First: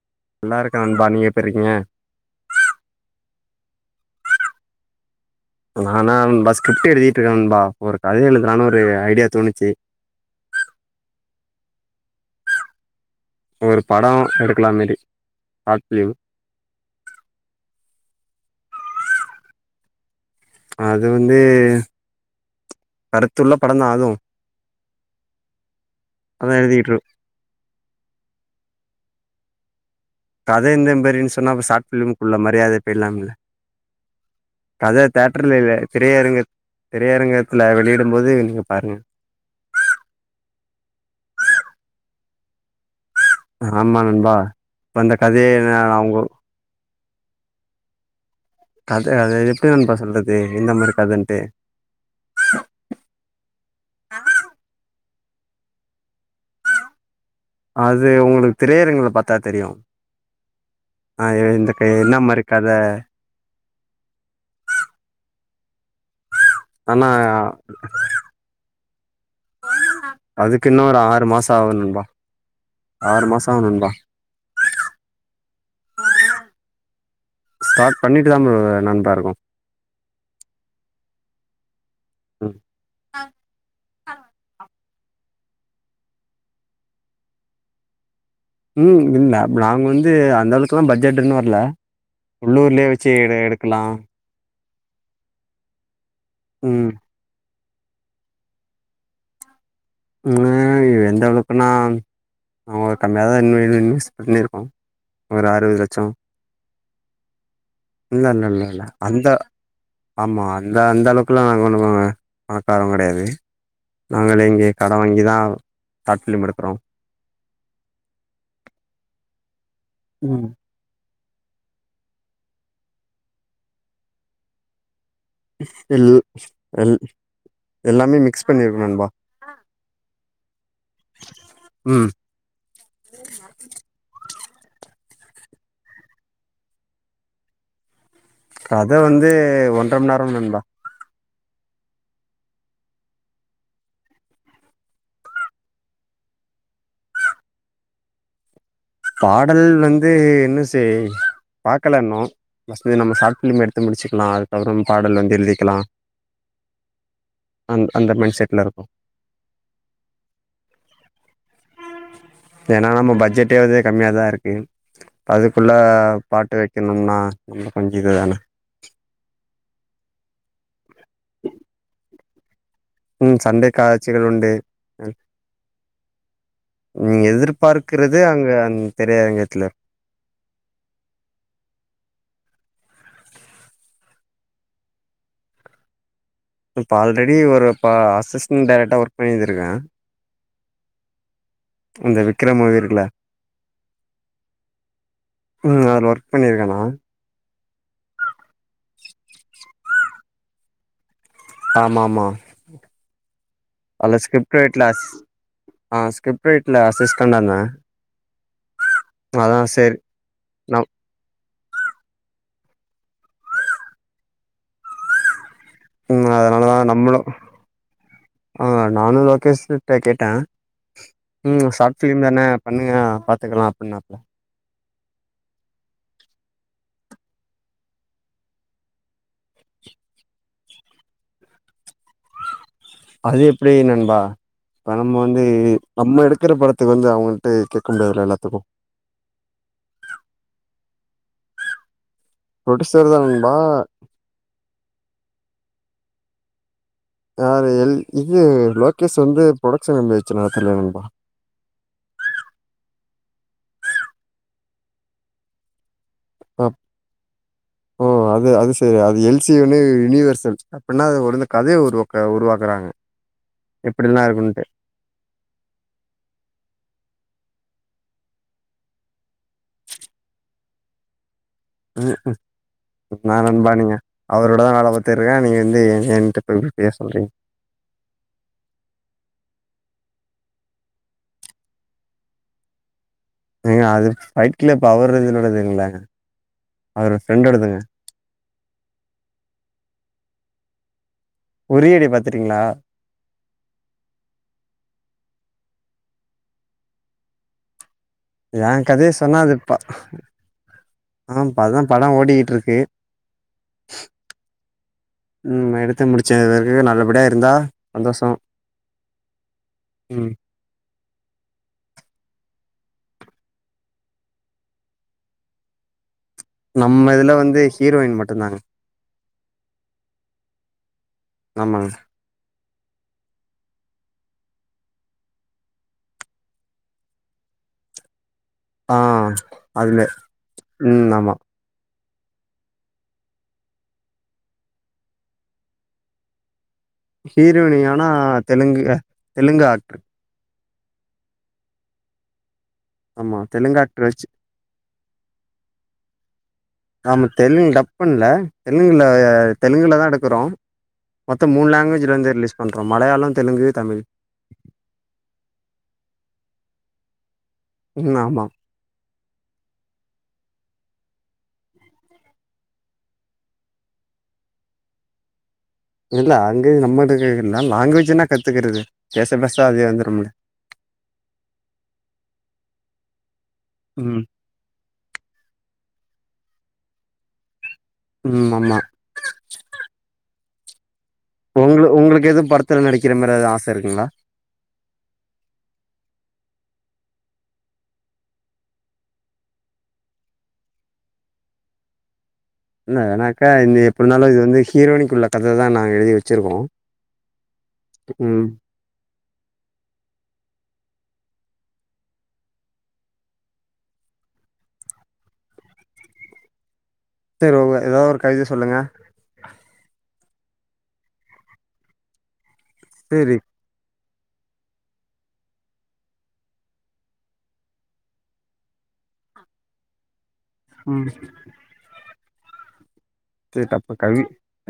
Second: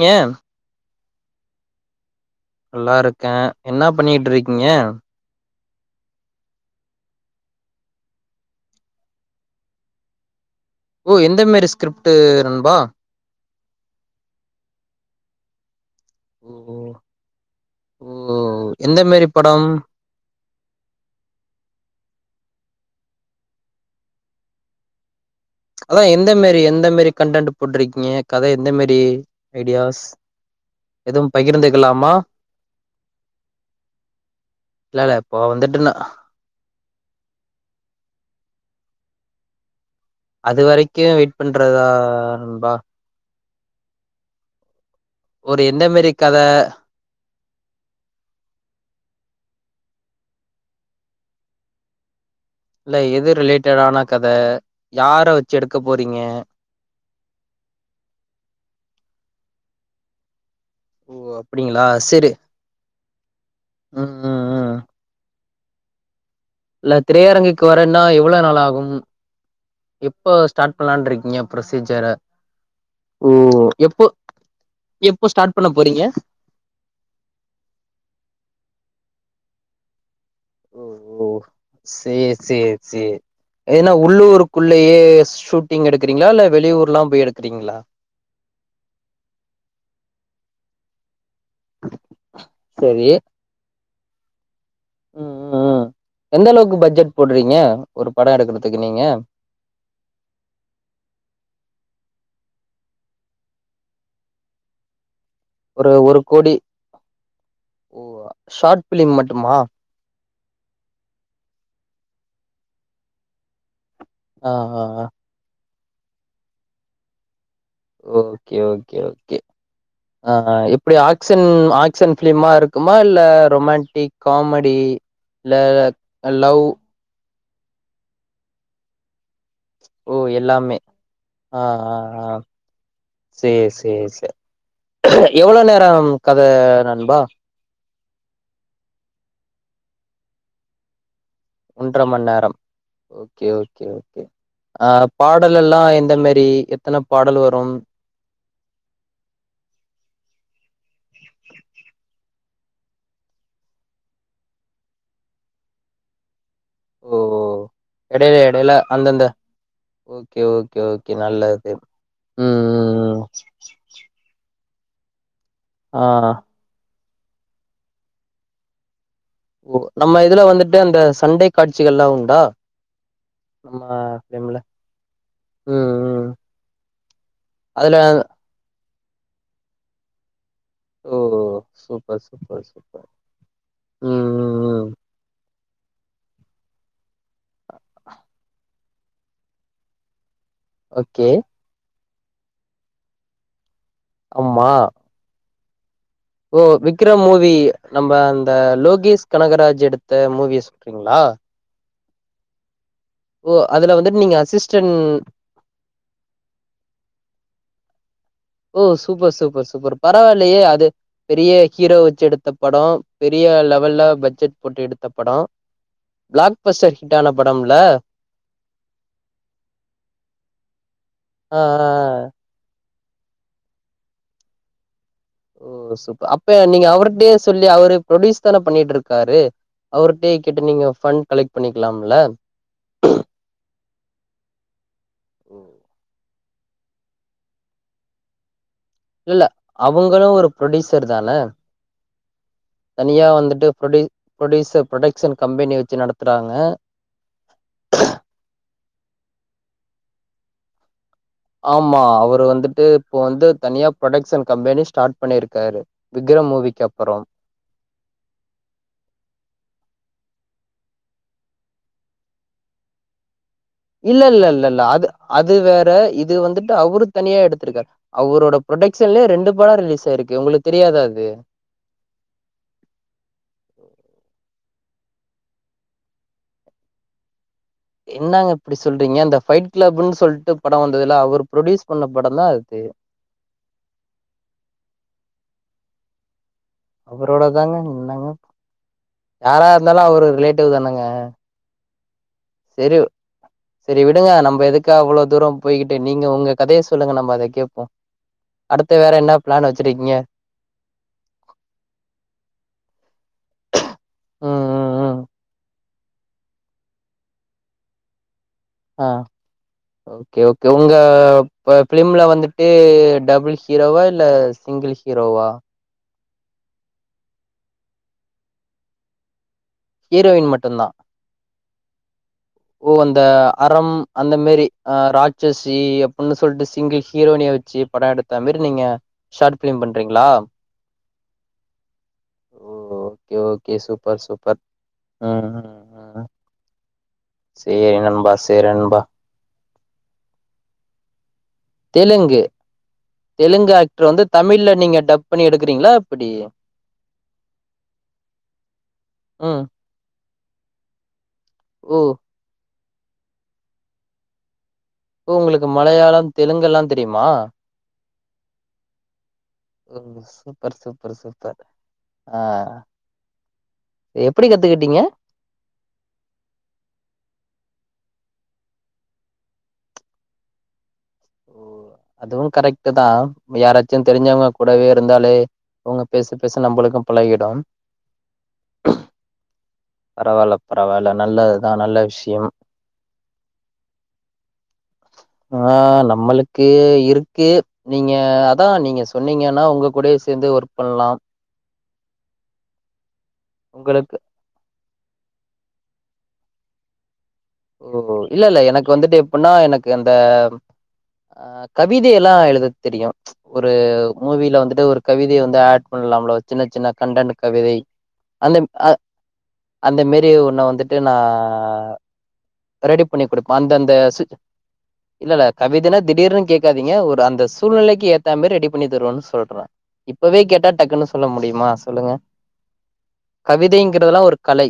ங்க நல்லா இருக்கா பா நீங்க எப்புறிக்கீங்க நல்லா இருக்கே என்ன பண்ணிட்டு இருக்கீங்க நானா இந்த ஸ்கிரிப்ட் எழுதிட்டு இருக்கே நண்பா ஒரு கதை எழுதுலானு ஒரு ஐடியா தோணுச்சு ஓ எந்த மாரி ஸ்கிரிப்டு நண்பா ஒரு படம் எடுக்கலா மாரி ஷார்ட் ஃபிலிம் ஓ ஓ ஓ எந்த மாரி படம் அது வந்து கருத்துள்ள படந்தா அது அதா எந்த மரி எந்த எழுதிட்ரு மரி கண்டன்ட் போட்டிருக்கீங்க கத எந்த மரி ஐடியாஸ் கத எந்த எதுவும் மாதிரின்னு சொன்னாப்ப ஷார்ட் பகிர்ந்துக்கலாமா பிலிம்க்குள்ள மரியாதை பேயிடலாம்ல இல்ல கத இல்ல இப்போ தேட்டர்ல வந்துட்டு நா திரையரங்க திரையரங்கத்துல வெளியிடும் போது நீங்க பாருங்க அது வரைக்கு வெயிட் பண்றதா நண்பா ஆமா நண்பா இப்ப அந்த கதைய ஒரு நா எந்த மரி அவுங்க கத கத கத எப்டி நண்பா சொல்றது எந்த மாதிரி கதன்ட்டு இல்ல எது ரிலேட்டடான கத யார வச்சு எடுக்க போறீங்க அது உங்களுக்கு திரையறங்குல பாத்தா தெரியு ஓ ஆ இந்த அப்டிங்களா க செரி என்னமாரி கத ம் ம் ம் இல்ல ஆனா திரையரங்குக்கு வரோ இன்னு எவ்வளவு நாள் ஆகும்னு அதுக்கு இன்னு ஒரு ஆறு இருக்கீங்க மாசோ ஆவு நண்பா ப்ரொசீஜர ஆறு ஓ மாசோ ஆவு நண்பா எப்போ எப்போ ஸ்டார்ட் பண்ண போறீங்க ஸ்டார்ட் பண்ணிட்டு தா ப்ர நண்பா இருக்கோ ஓ ஓ செரி ம் செரி செரி அது என்ன உள்ளூருக்குள் ள்ளயே ஷூட்டிங் எடுக்கிறீங்களா இல்ல வெளியூர் எல்லா போய் எடுக்கிறீங்களா ம் இல்ல நாங்க வந்து அந்த அளவுக்குல்லா பட்ஜெட் இன்னு வரு உள்ளூர்லயே வச்சு எடுக்கலா உம் உம் உம் எந்த அளவுக்கு ம் பட்ஜெட் போடுறீங்க ஒரு பட எடுக்குறதுக்கு நீங்க எந்த அளவுக்குனா நாங்க கம்மிய தா இது இஸ் பண்ணியிருக்கோ ஒரு ஒரு கோடி ஓ இல்ல இல்ல இல்ல ஷார்ட் இல்ல பிலிம் அந்த மட்டுமா ஆமா அந்த அந்த அளவுக்குலா நாங்க கொன்னு பணக்காரவங்க கெடயாது நாங்களே ஆ இங்கே ஆ கட ஆ வாங்கி தா சாட் பிலிம் எடுக்குறோ ஓகே ஓகே ஓகே நா ம் நா எப்டி ஆ ஆக்சன் ஆக்சன் பிலிமா இருக்குமா இல்ல ரொமாட்டிக் காமெடி இல்ல இல் லவ் அல் எல்லாமே மிக்ஸ் பண்ணிருக்னு நண்பா ஓ எல்லாமே ஆ ஆ ம் ஆ சேரி சேரி சேரி எவ்ளோ நேரம் கத நண்பா கத வந்து ஒன்றர மணி நேரம் நண்பா ஒன்ற மணி நேரம் ஓகே ஓகே ஓகே அ பாடல் எல்லா எந்த மாரி எத்தன பாடல் வரும் பாடல் வந்து என்னச்செய் பாக்கல இன்னு இது நம்ம சாட் பிலிம் எடுத்து முடிச்சுக்லா அதுக்கப்றோ பாடல் வந்து பாடல் வந்து எழுதிக்கலா ஓ அந் அந்த மைண்ட் எடையில செட்ல எடையில இருக்கோ அந்தந்த ஓகே ஓகே ஓகே நல்லது உம் இருக்குறதே கம்மியாதா இருக்கு அதுக்குள்ள ஆ பாட்டு வக்கணும்னா நல்ல சேஞ்சது தான ஓ நம்ம இதுல வந்துட்டு அந்த சண்டை காட்சிகலா உண்டா உம் சண்டை நம்ம காட்சிகள் உண்டு ஃபிலிம்ல ம் ம் உ அதுல எதிர்பார்க்குறது அங்க அ திரையரங்கத்ல ஓ ஓ சூப்பர் சூப்பர் சப்பர் உம் இப்ப ஆல்ரெடி ஒரு இப்ப அசிஸ்டன்ட டைரக்டர் பண்ணிதிருக்க ஓகே இந்த விக்ரம் மூவி இருக்ள ஆமா ம் ஆறுவார் ஓ விக்ரம் மூவி நம்ம அந்த லோகேஷ் கனகராஜ் எடுத் அந்த மூவி சொல்றீங்களா ஆமா ஆமா ஓ அதுல அந்த வந்துட்டு நீங்க ஸ்கிரிப்ட் ரேட்ல அசிஸ்டன்ட் அஸிஸ் ஆ ஸ்கிரிப்ட் ரேட்ல ஆசிஸண்டாருந்த ஓ சூப்பர் சூப்பர் சூப்பர் பரவாயில்லையே நம் அது பெரிய ஹீரோ வச்சு எடுத்த படோ பெரிய லெவல்ல பட்ஜெட் போட்டு எடுத்த படோ ம் பிளாக் அதனாலதா பஸ்டர் ஹிட் நம்மளு ஆன படம்ல ஆ நானு லொகேஷிட்ட கேட்டே ஆ ம் ஆ ஷார்ட் ஃபிலிம் தானே பண்ணுங்க பாத்துக்கலா அப்டினாப்ல ஓ சூப்பர் அப்ப நீங்க அவர்க்டே சொல்லி அவரு ப்ரொடியூஸ் தானே பண்ணிட்டு இருக்காரு அவர்க்டே கிட்ட நீங்க ஃபண்ட் கலெக்ட் பண்ணிக்கலாம்ல வா இப்ப நம்ம வந்து நம்ம எடுத்து இருக்கிற படத்துக்கு வந்து அவங்கிட்ட கேட்க முடியாதுல எல்லாத்துக்கு இல்லல்ல அவங்களு ஒரு பு்ரொடியூசர் தானே ப்ரொடியூசர் தா தனியா நண்பா வந்துட்டு ப்ரொடி ப்ரொடியூசர் பு்ரொடக்ஷன் கம்பெனி வச்சு நடத்துறாங்க யாரு எல் இது லோகேஷ் வந்து பு்ரொடகக்ஷன் நம்பி வச்சு நடத்தல நண்பா ஆமா அவரு வந்துட்டு இப்போ வந்து தனியா ப்ரொடக்ஷன் கம்பெனி ஸ்டார்ட் பண்ணியிருக்காரு அ ஓ அது அது சரி அது எல்சியூ யூனிவர்ச அப்டின்னா அது உந்து கதைய உருவாக்க உருவாக்குறாங்க எப்டிலா இல்ல இல்ல இருக்குன்ட்டு இல்ல இல்ல அது அது வேற இது வந்துட்டு அவரு தனியா எடுத்திருக்கரு அவரோட புரடக்ஷன்லயே ரெண்டு படோ ரிலீஸ் ஆயிருக்கு உங்களுக்கு தெரியாதா அது உஅ ன்னா நண்பானிங்க அவரோடதா வேலப் போத்தருக்கா நீங்க வந்து எனிட்ட போ பேச சொல்றீங்க என்னங்க இப்டி சொல்றீங்க அந்த ஃபைட் கிளப்ன்னு சொல்லிட்டு படம் வந்தது இல்ல அவர் ப்ரொடியூஸ் பண்ண படோ தா அது ஏங்க அது ஃபைட்க்ளப் அவரோடது இதுங்ளங்க அவரோடதாங்க நின்னாங்க யாரா இருந்தாலு அவர் ரிலேட் டிவ் தானங்க குறியிடப்பாத் செரி சரி விடுங்க நம்ம எதுகா அவ்ளோ தூரோ போய்கிட்டு நீங்க உங்க கதைய சொல்லுங்க நம்ம அத கேட்போ எ கதைய சொன்னாதுப்பா ஆ அதா படோ ஓடிட்டு இருக்கு ம் ம் ம் எடு த்து முடுச்சே இது பெறகு நல்லபடியா இருந்தா சந்தோஷோ ஆ ஒகே ஒகே உங்க ப பிலிம்ல வந்து ட்டு டபுள் ஹீரோவா இல்ல சிங்கிள் ஹீரோவா? நம்ம இதுல வந்து ஹீரோயின் மட்டுந்தாங்க ஹீரோயின் மட்டுந்தா ஆமாங்க. ஓ அந்த அறம் அந்த மாரி அ ராட்சசி அப்புன்னு சொல்ட்டு சிங்கிள் ஹீரோனிய வச்சு படோ எடு த்த மார் நீங்க ஆ ஷாட் ஃபிலிம் அதுல. பண்றீங்ளா? ம் ஆமா. ஓகே ஒகே சூப்பர் சூப்பர் ஆ ஆ ஆ அ ஹீரோயினி ஆனா தெலுங்கு நண்பா தெலுங்கு ஆக்ட்ரு தெலுங்கு ஆமா தெலுங்கு ஆக்டர் ஆக்ட்ரு வந்து வச்சு தமிழ்ல நீங்க டப் பண்ணி எடுக்குறீங்ளா எப்புடி? ஆமா தெலுங்கு டப் பண்ல தெலுங்குல ம் தெலுங்குல தா எடுக்குறோ மொத்தொ மூண் ஓ லங்வேஜ்லந்து ரிலீஸ் பண் றொ மலையாளொ தெலுங்கு தமிழ் ஓ உங்களுக்கு மலையாளம் தெலுங்கெல்லா தெரியிமா? ம் ஆமா. ஓ சூப்பர் சூப் ப்ர் சூப்பர் ஆ எப்பிடி கத்துக்கிட்டீங்க? இது லாங்வேஜ் நம்மள்டகே என்னா லாங்வேஜுன்னா கத்துக்குறது பேச பேச அதே வந்துரும்ல ஓ அதுவு கரெக்ட்டு தா யாராச்சு ம் தெரிஞ்சவ்ங்க கூடவே இருந்தாலே அவுங்க பேச பேச நம்பளுக்கு பழகிடும் ம் ஆமா பரவால்ல பரவால்ல நல்லதுதா உங்ள நல்ல உங்ளுக்கு எது விஷயம் படத்துல நடிக்கிற மாரி எது ஆச இருக்குங்ளா? னக்கு இருக்கு நீங்க அதா நீங்க சொன்னீங்கனா உங்க கூடயே சேந்தே ஒர்க் பண்லா என்ன எனா க்குலா இந்த உங்களுக்கு எப்பின்னாலு இது வந்து ஹீரோயினிக்கு உள்ள கததா நா எழுதி வ ச்சுருவோ ஓ இல்லெல்ல எனக்கு வந்துட்டு எப் பின்னா எனக்கு அந்த அ கவிதைய எல்லா எழுத தெரியு ஒரு மூவில வந்துட்டு ஒரு கவிதைய வந்து ஆட் பண்லாம்ல ஒ சின்ன சின்ன கண்டடு சரி ஒ கவிதை ஏதாவது ஒரு கவித அந்த சொல்லுங்க அ அந்த மேறி அப்டியே உன்ன வந்துட்டு நா ரெடி பண்ணி சரி கொடுப்பா அந்த அந்தஷூ இல்ல இல்ல கவிதைனா திடீர்னு கேட்காதீங்க ஒரு அந்த சூழ்நிலைக்கு ஏத்தா மேரி ரெடி பண்ணி தருவேன்னு சொல்றே இப் இப்பவே கேட்டா ம் டக்குன்னு சொல்ல முடியுமா சொல்லுங்க சரி தப்பு கவிதைங்கிறதெல்லா கவி ஒரு கலை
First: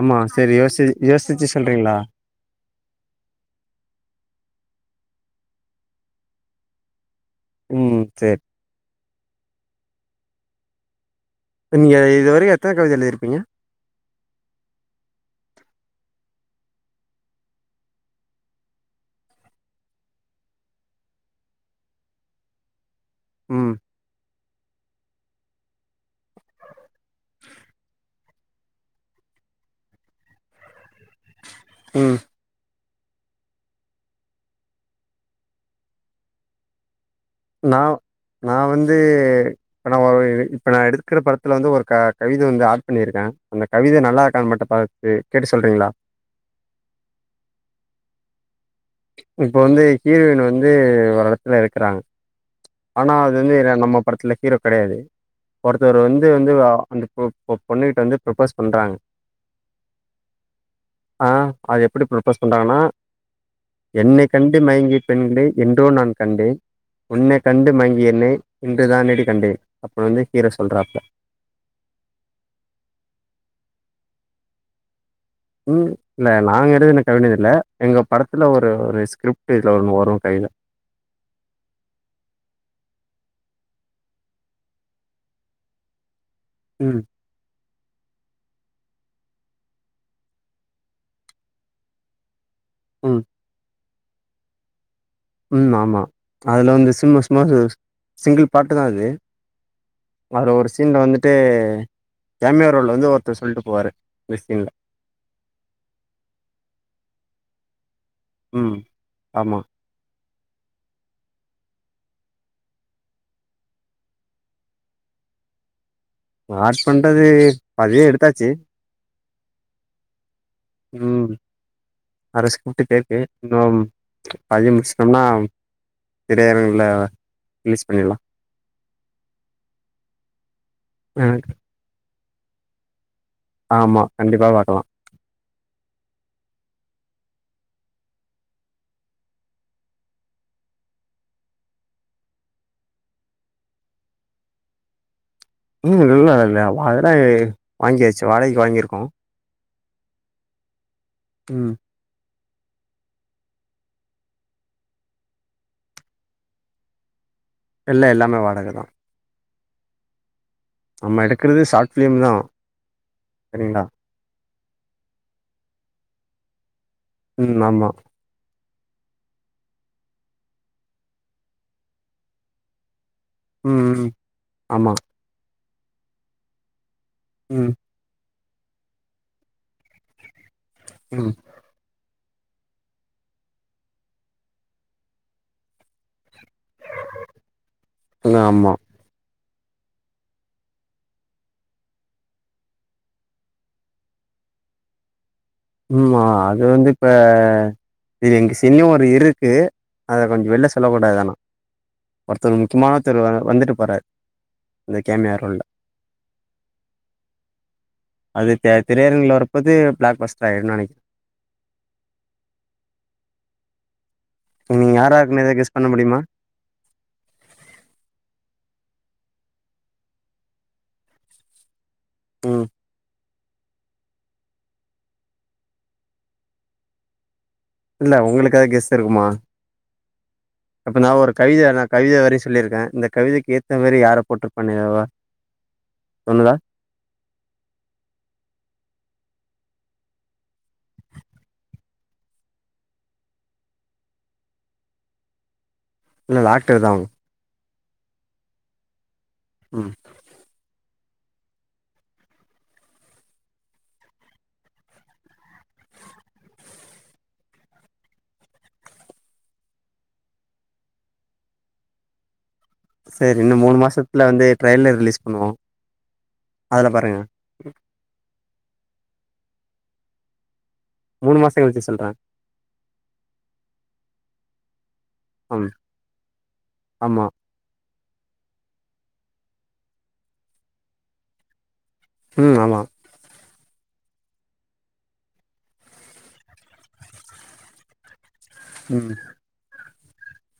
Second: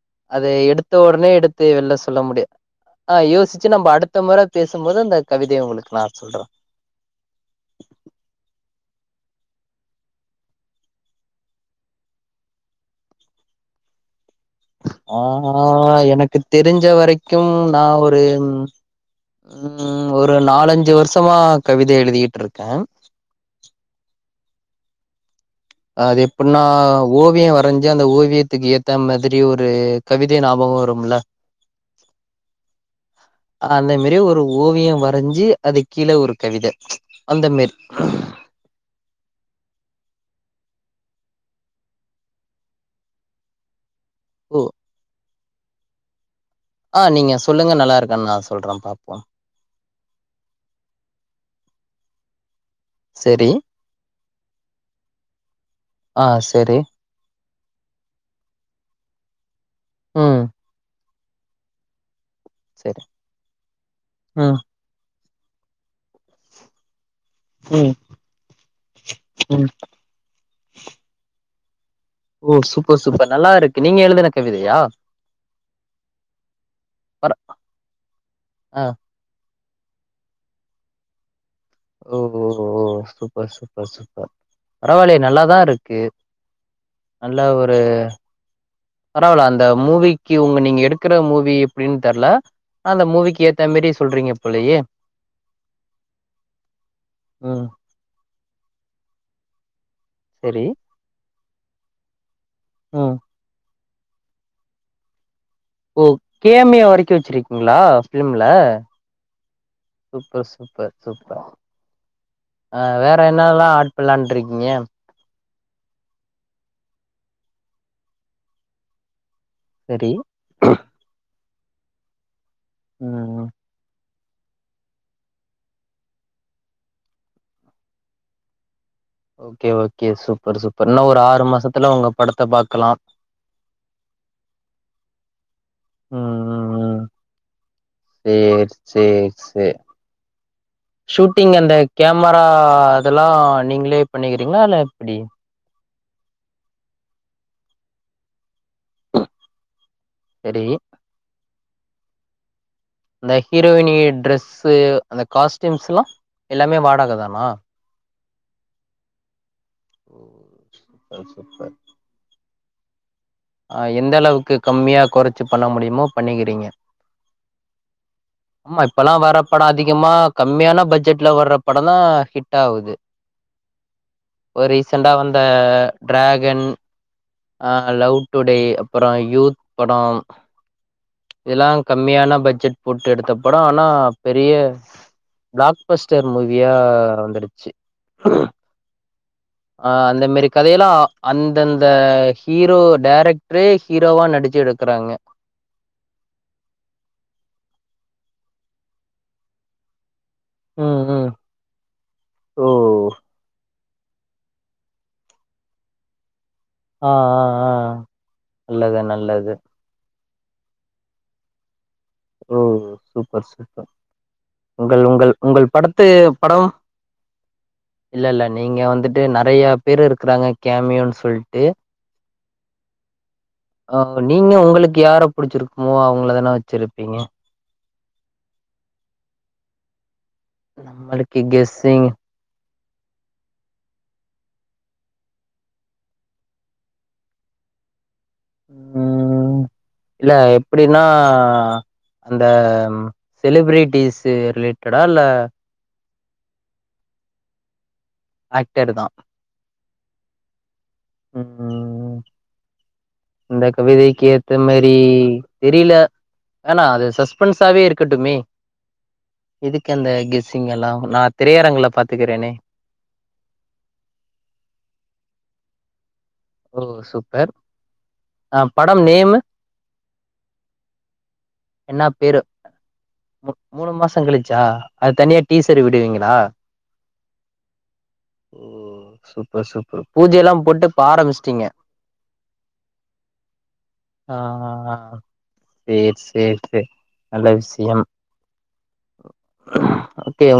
ஆமா அது சரி யோசி எடுத்த உடனே யோசிச்சு எடுத் வெல்ல சொல்றீங்களா சொல்ல முடியு ஆ யோசிச்சு நம்ம அடுத்த மொற ட பேசும்போது அந்த கவிதை உங்களுக்கு நா சொல்ற ம் சரி நீங்க இதுவரைக்கு எத்தன கவிதை எழுதிருப்பீங்க ஆ எனக்கு தெரிஞ்ச வரைக்கு நா ஒரு உம் ஒரு நாலஞ்சு வருஷமா கவிதை எழுதிட்டு இருக்கே ம் அது எப்புன்னா ஓவியே வரைஞ்சு அந்த ஓவியத்துக்கு ஏத்த மாதிரி ஒரு கவிதை ஞாபகோ வரும்ல ம் அந்த மேரி ஒரு ஓவியம் வரைஞ்சு அது கீழே ஒரு கவித அந்த மாரி நா நா வந்து இப்பனா வெ இப்ப நா எடுத்துக்கிற படத்துல வந்து ஒரு க கவிதை வந்து ஆட் பண்ணியிருக்கே அந்த கவிதை நா நல்லாற்கான்னு ஓ மட்டு பார்த்து கேட்டு சொல்றீங்களா ஆ நீங்க சொல்லுங்க நல்லா இருக்கன்னு நா சொல்ற இப்போ வந்து ஹீரோயின் வந்து ஒரு எடத்துல இருக்கிறாங்க ஆனா அது செரி வந்து நம்ம படத்துல ஹீரோ கிடையாது ஒருத்தவர் ஆ வந்து வந்து செரி அந்த பொ பொ பொண்ணுக்கிட்டு வந்து ப்ரப்போஸ் பண்றாங்க ம் ஆ அது எப்டி ப்ரப் ப்போஸ் பண்றாங்கன்னா செரி என்னை கண்டு ம் மயங்கி பெண்களை என்றோ நான் கண்டேன் உன்னை கண்டு ம் மயங்கிய என்னை இன்றுதானேடி கண்டேன் ம் அப்புன்னு வந்து ஹீரோ சொல்றாப்புள ஓ சூப்பர் சூப்பர் நல்லா இருக்கு நீங்க எழுதுன கவிதையா ம் இல்ல நாங்க எதுன கவித பர இல்ல எங்க படத்துல ஒரு ஆ ஒரு ஸ்கிரிப் இல ஒன்னு வரு கவித ஓஓ ஓ சூப்பர் சூப்பர் சூப்பர் பரவால்லையே நல்லாதா இருக்கு ம் நல்லா ஒரு அ பரவல அந்த மூவிக்கு உங்க நீங்க எடுக்கற மூவி எப்டின்னு தெர்ல அந்த ம் மூவிக்கு ஏத்த மரி சொல்றீங்க போலயே ம் ஆமா அதில் வந்து சும்மா சும்மா ம் சிங்கிள் பாட்டு தா அது அவர் செரி ஒரு சீனில் வந்துட்டு கேமியோ ரோல்ல வந்து ம் ஒருத்தர் சொல்லிட்டு போவாரு பேசிலில்ல ஓ கேமியோ வரைக்கு வச்சிருக்கீங்களா ஃபிலிம்ல ம் ஆமா சூப்பர் சு சூப்பர் சூப்பர் ஆ வேற என்னல்லா ஆட் பண்ணலான்ட்டு இருக்கீங்க ஆட் பண்றது பதிவே எடுத்தாச்சு சரி ம் அத ஸ்கிரிப்டு கேட்டு ம் இன்னு பாதிய முடிச்சுடோம்னா திரையரங்கல ரிலீஸ் பண்ணிடலா ஓகே ஓகே சூப்பர் சூப்பர் என்னா ஒரு ஆறு மாசத்துல உங்க படத்த பாக்கலா ஆமா கண்டிப்பா பாக்கலா ம் ம் ம் சேரி சேரி சேரி ஷூட்டிங் அந்த கேமரா அதெல்லா நீங்களே பண்ணிக்கிறீங்களா இல்ல எப்டி ம் இல்ல இல்ல அததா வாங்கியாச்சு வாடகைக்கு வாங்கியிருக்கோ சரி ம் அந்த ஹீரோயினி ட்ரெஸ்ஸு அந்த காஸ்டியூம்ஸ்ல்லா எல்லாமே வாடக தானா எல்லா எல்லாமே வாடகதா [inaudible] நம்ம எடுக்கிறது ஷார்ட் ஃபிலிம் தா சரிங்களா அ எந்த அளவுக்கு கம்மியா கொறச்சி பண்ண முடியுமோ பண்ணிக்கிறீங்க ம் ஆமா ஆமா இப்பல்லா வர்ர படோ அதிகமா கம்மியான பட்ஜெட்ல வர்ற படம் தா ஹிட் ஆகுது ம் ம் ஒரு ஆமா ரீசண்டா வந்த ட்ராகன் ஆ ம் லவ் டுடே அப்புறோ யூத் படோ ம் இதல்லா கம்மியான பட்ஜெட் போட்டு எடுத்த படோ ஆனா பெரிய பிளாக்பஸ்டர் மூவியா வந்துடுச்சு ம் ஆமா அ அந்த மாரி கதையெல்லா அந்தந்த ஹீரோ டேரக்டரே ஹீரோவா நடிச்சு எடுக்கறாங்க மா அது வந்து இப்ப இது எங்க சீன்லயு ஒரு இருக்கு அத கொஞ்சோ வெளியில ம் செல்லக்கூடாது ம் ஆனா ஒருத்தர் ஓ முக்கியமான ஒருத்தர் வ வந்துட்டு போறார் அந்த கேமியாரோல்ல ஆ ஆ ஆ அது த நல்லது திரையரங்கில நல்லது வரப்போது பிளாக்பஸ் டைட் நானிக் ஓ சூப்பர் சூப்பர் நீங்க உங்கள் யாரா உங்கள் இருக்குன்னு எதா உங்கள் கெஸ் பண்ண படத்து முடியுமா படம் இல்ல இல்ல நீங்க வந்துட்டு டு நெறைய பேர் இருக்குறாங்க கேமியோன்னு சொல்ட்டு ம் ஆ நீங்க உங்களுக்கு யார புடிச்சிருக்குமோ அவங்களதானே வச்சிரு ருப்பீங்க இல்ல உங்களுக்கு ஏதாவது கெஸ் இருக்குமா அப்போ நா ஒரு நம்மளுக்கு கவிதை நா கெஸ்ஸிங் கவிதை வரைய சொல்லியிருக்கே இந்த கவிதைக்கேத்தா மாரி யார போட்டிருப்பண்ணு எதா தோணுதா ம் இல்ல எப்டின்னா அந்த செலிபிரிட்டிஸ்ஸு ரிலேட்டடா இல்ல இல்ல ஆக்டர்தா அவுங்க ஆக்டர் தா ம் ம் ஹு ம் இந்த கவிதைக்கேத்த மாரி தெரியல வேணா அது சஸ்பென்ஸாவே இருக்கட்டுமே எதுக்கு அந்த கெஸ்ஸிங்கெல்லா நா திரையரங்குள பாத்துக்கறனே சரி இன்னோ மூணு மாசத்துல வந்து ட்ரெய்லர் ரிலீஸ் பண்ணுவோ அதுல பாருங்க ஆ படம் நேமு மூணு மாசோ கழிச்சு என்னா சொல்றே பேரு மு மூணு மாசங்கலிச்சா அது தனியா ம் டீசர் விடுவீங்களா ஆமா ஓ சூப்பர் சூப்பர் பூஜையெல்லா போட்டு ஆரம்பிச்சிட் டீங்க ம் ஆமா ஆ ஆ ஆ செரி செரி செரி நல்ல விஷ்யம் ம் ஓகே அம்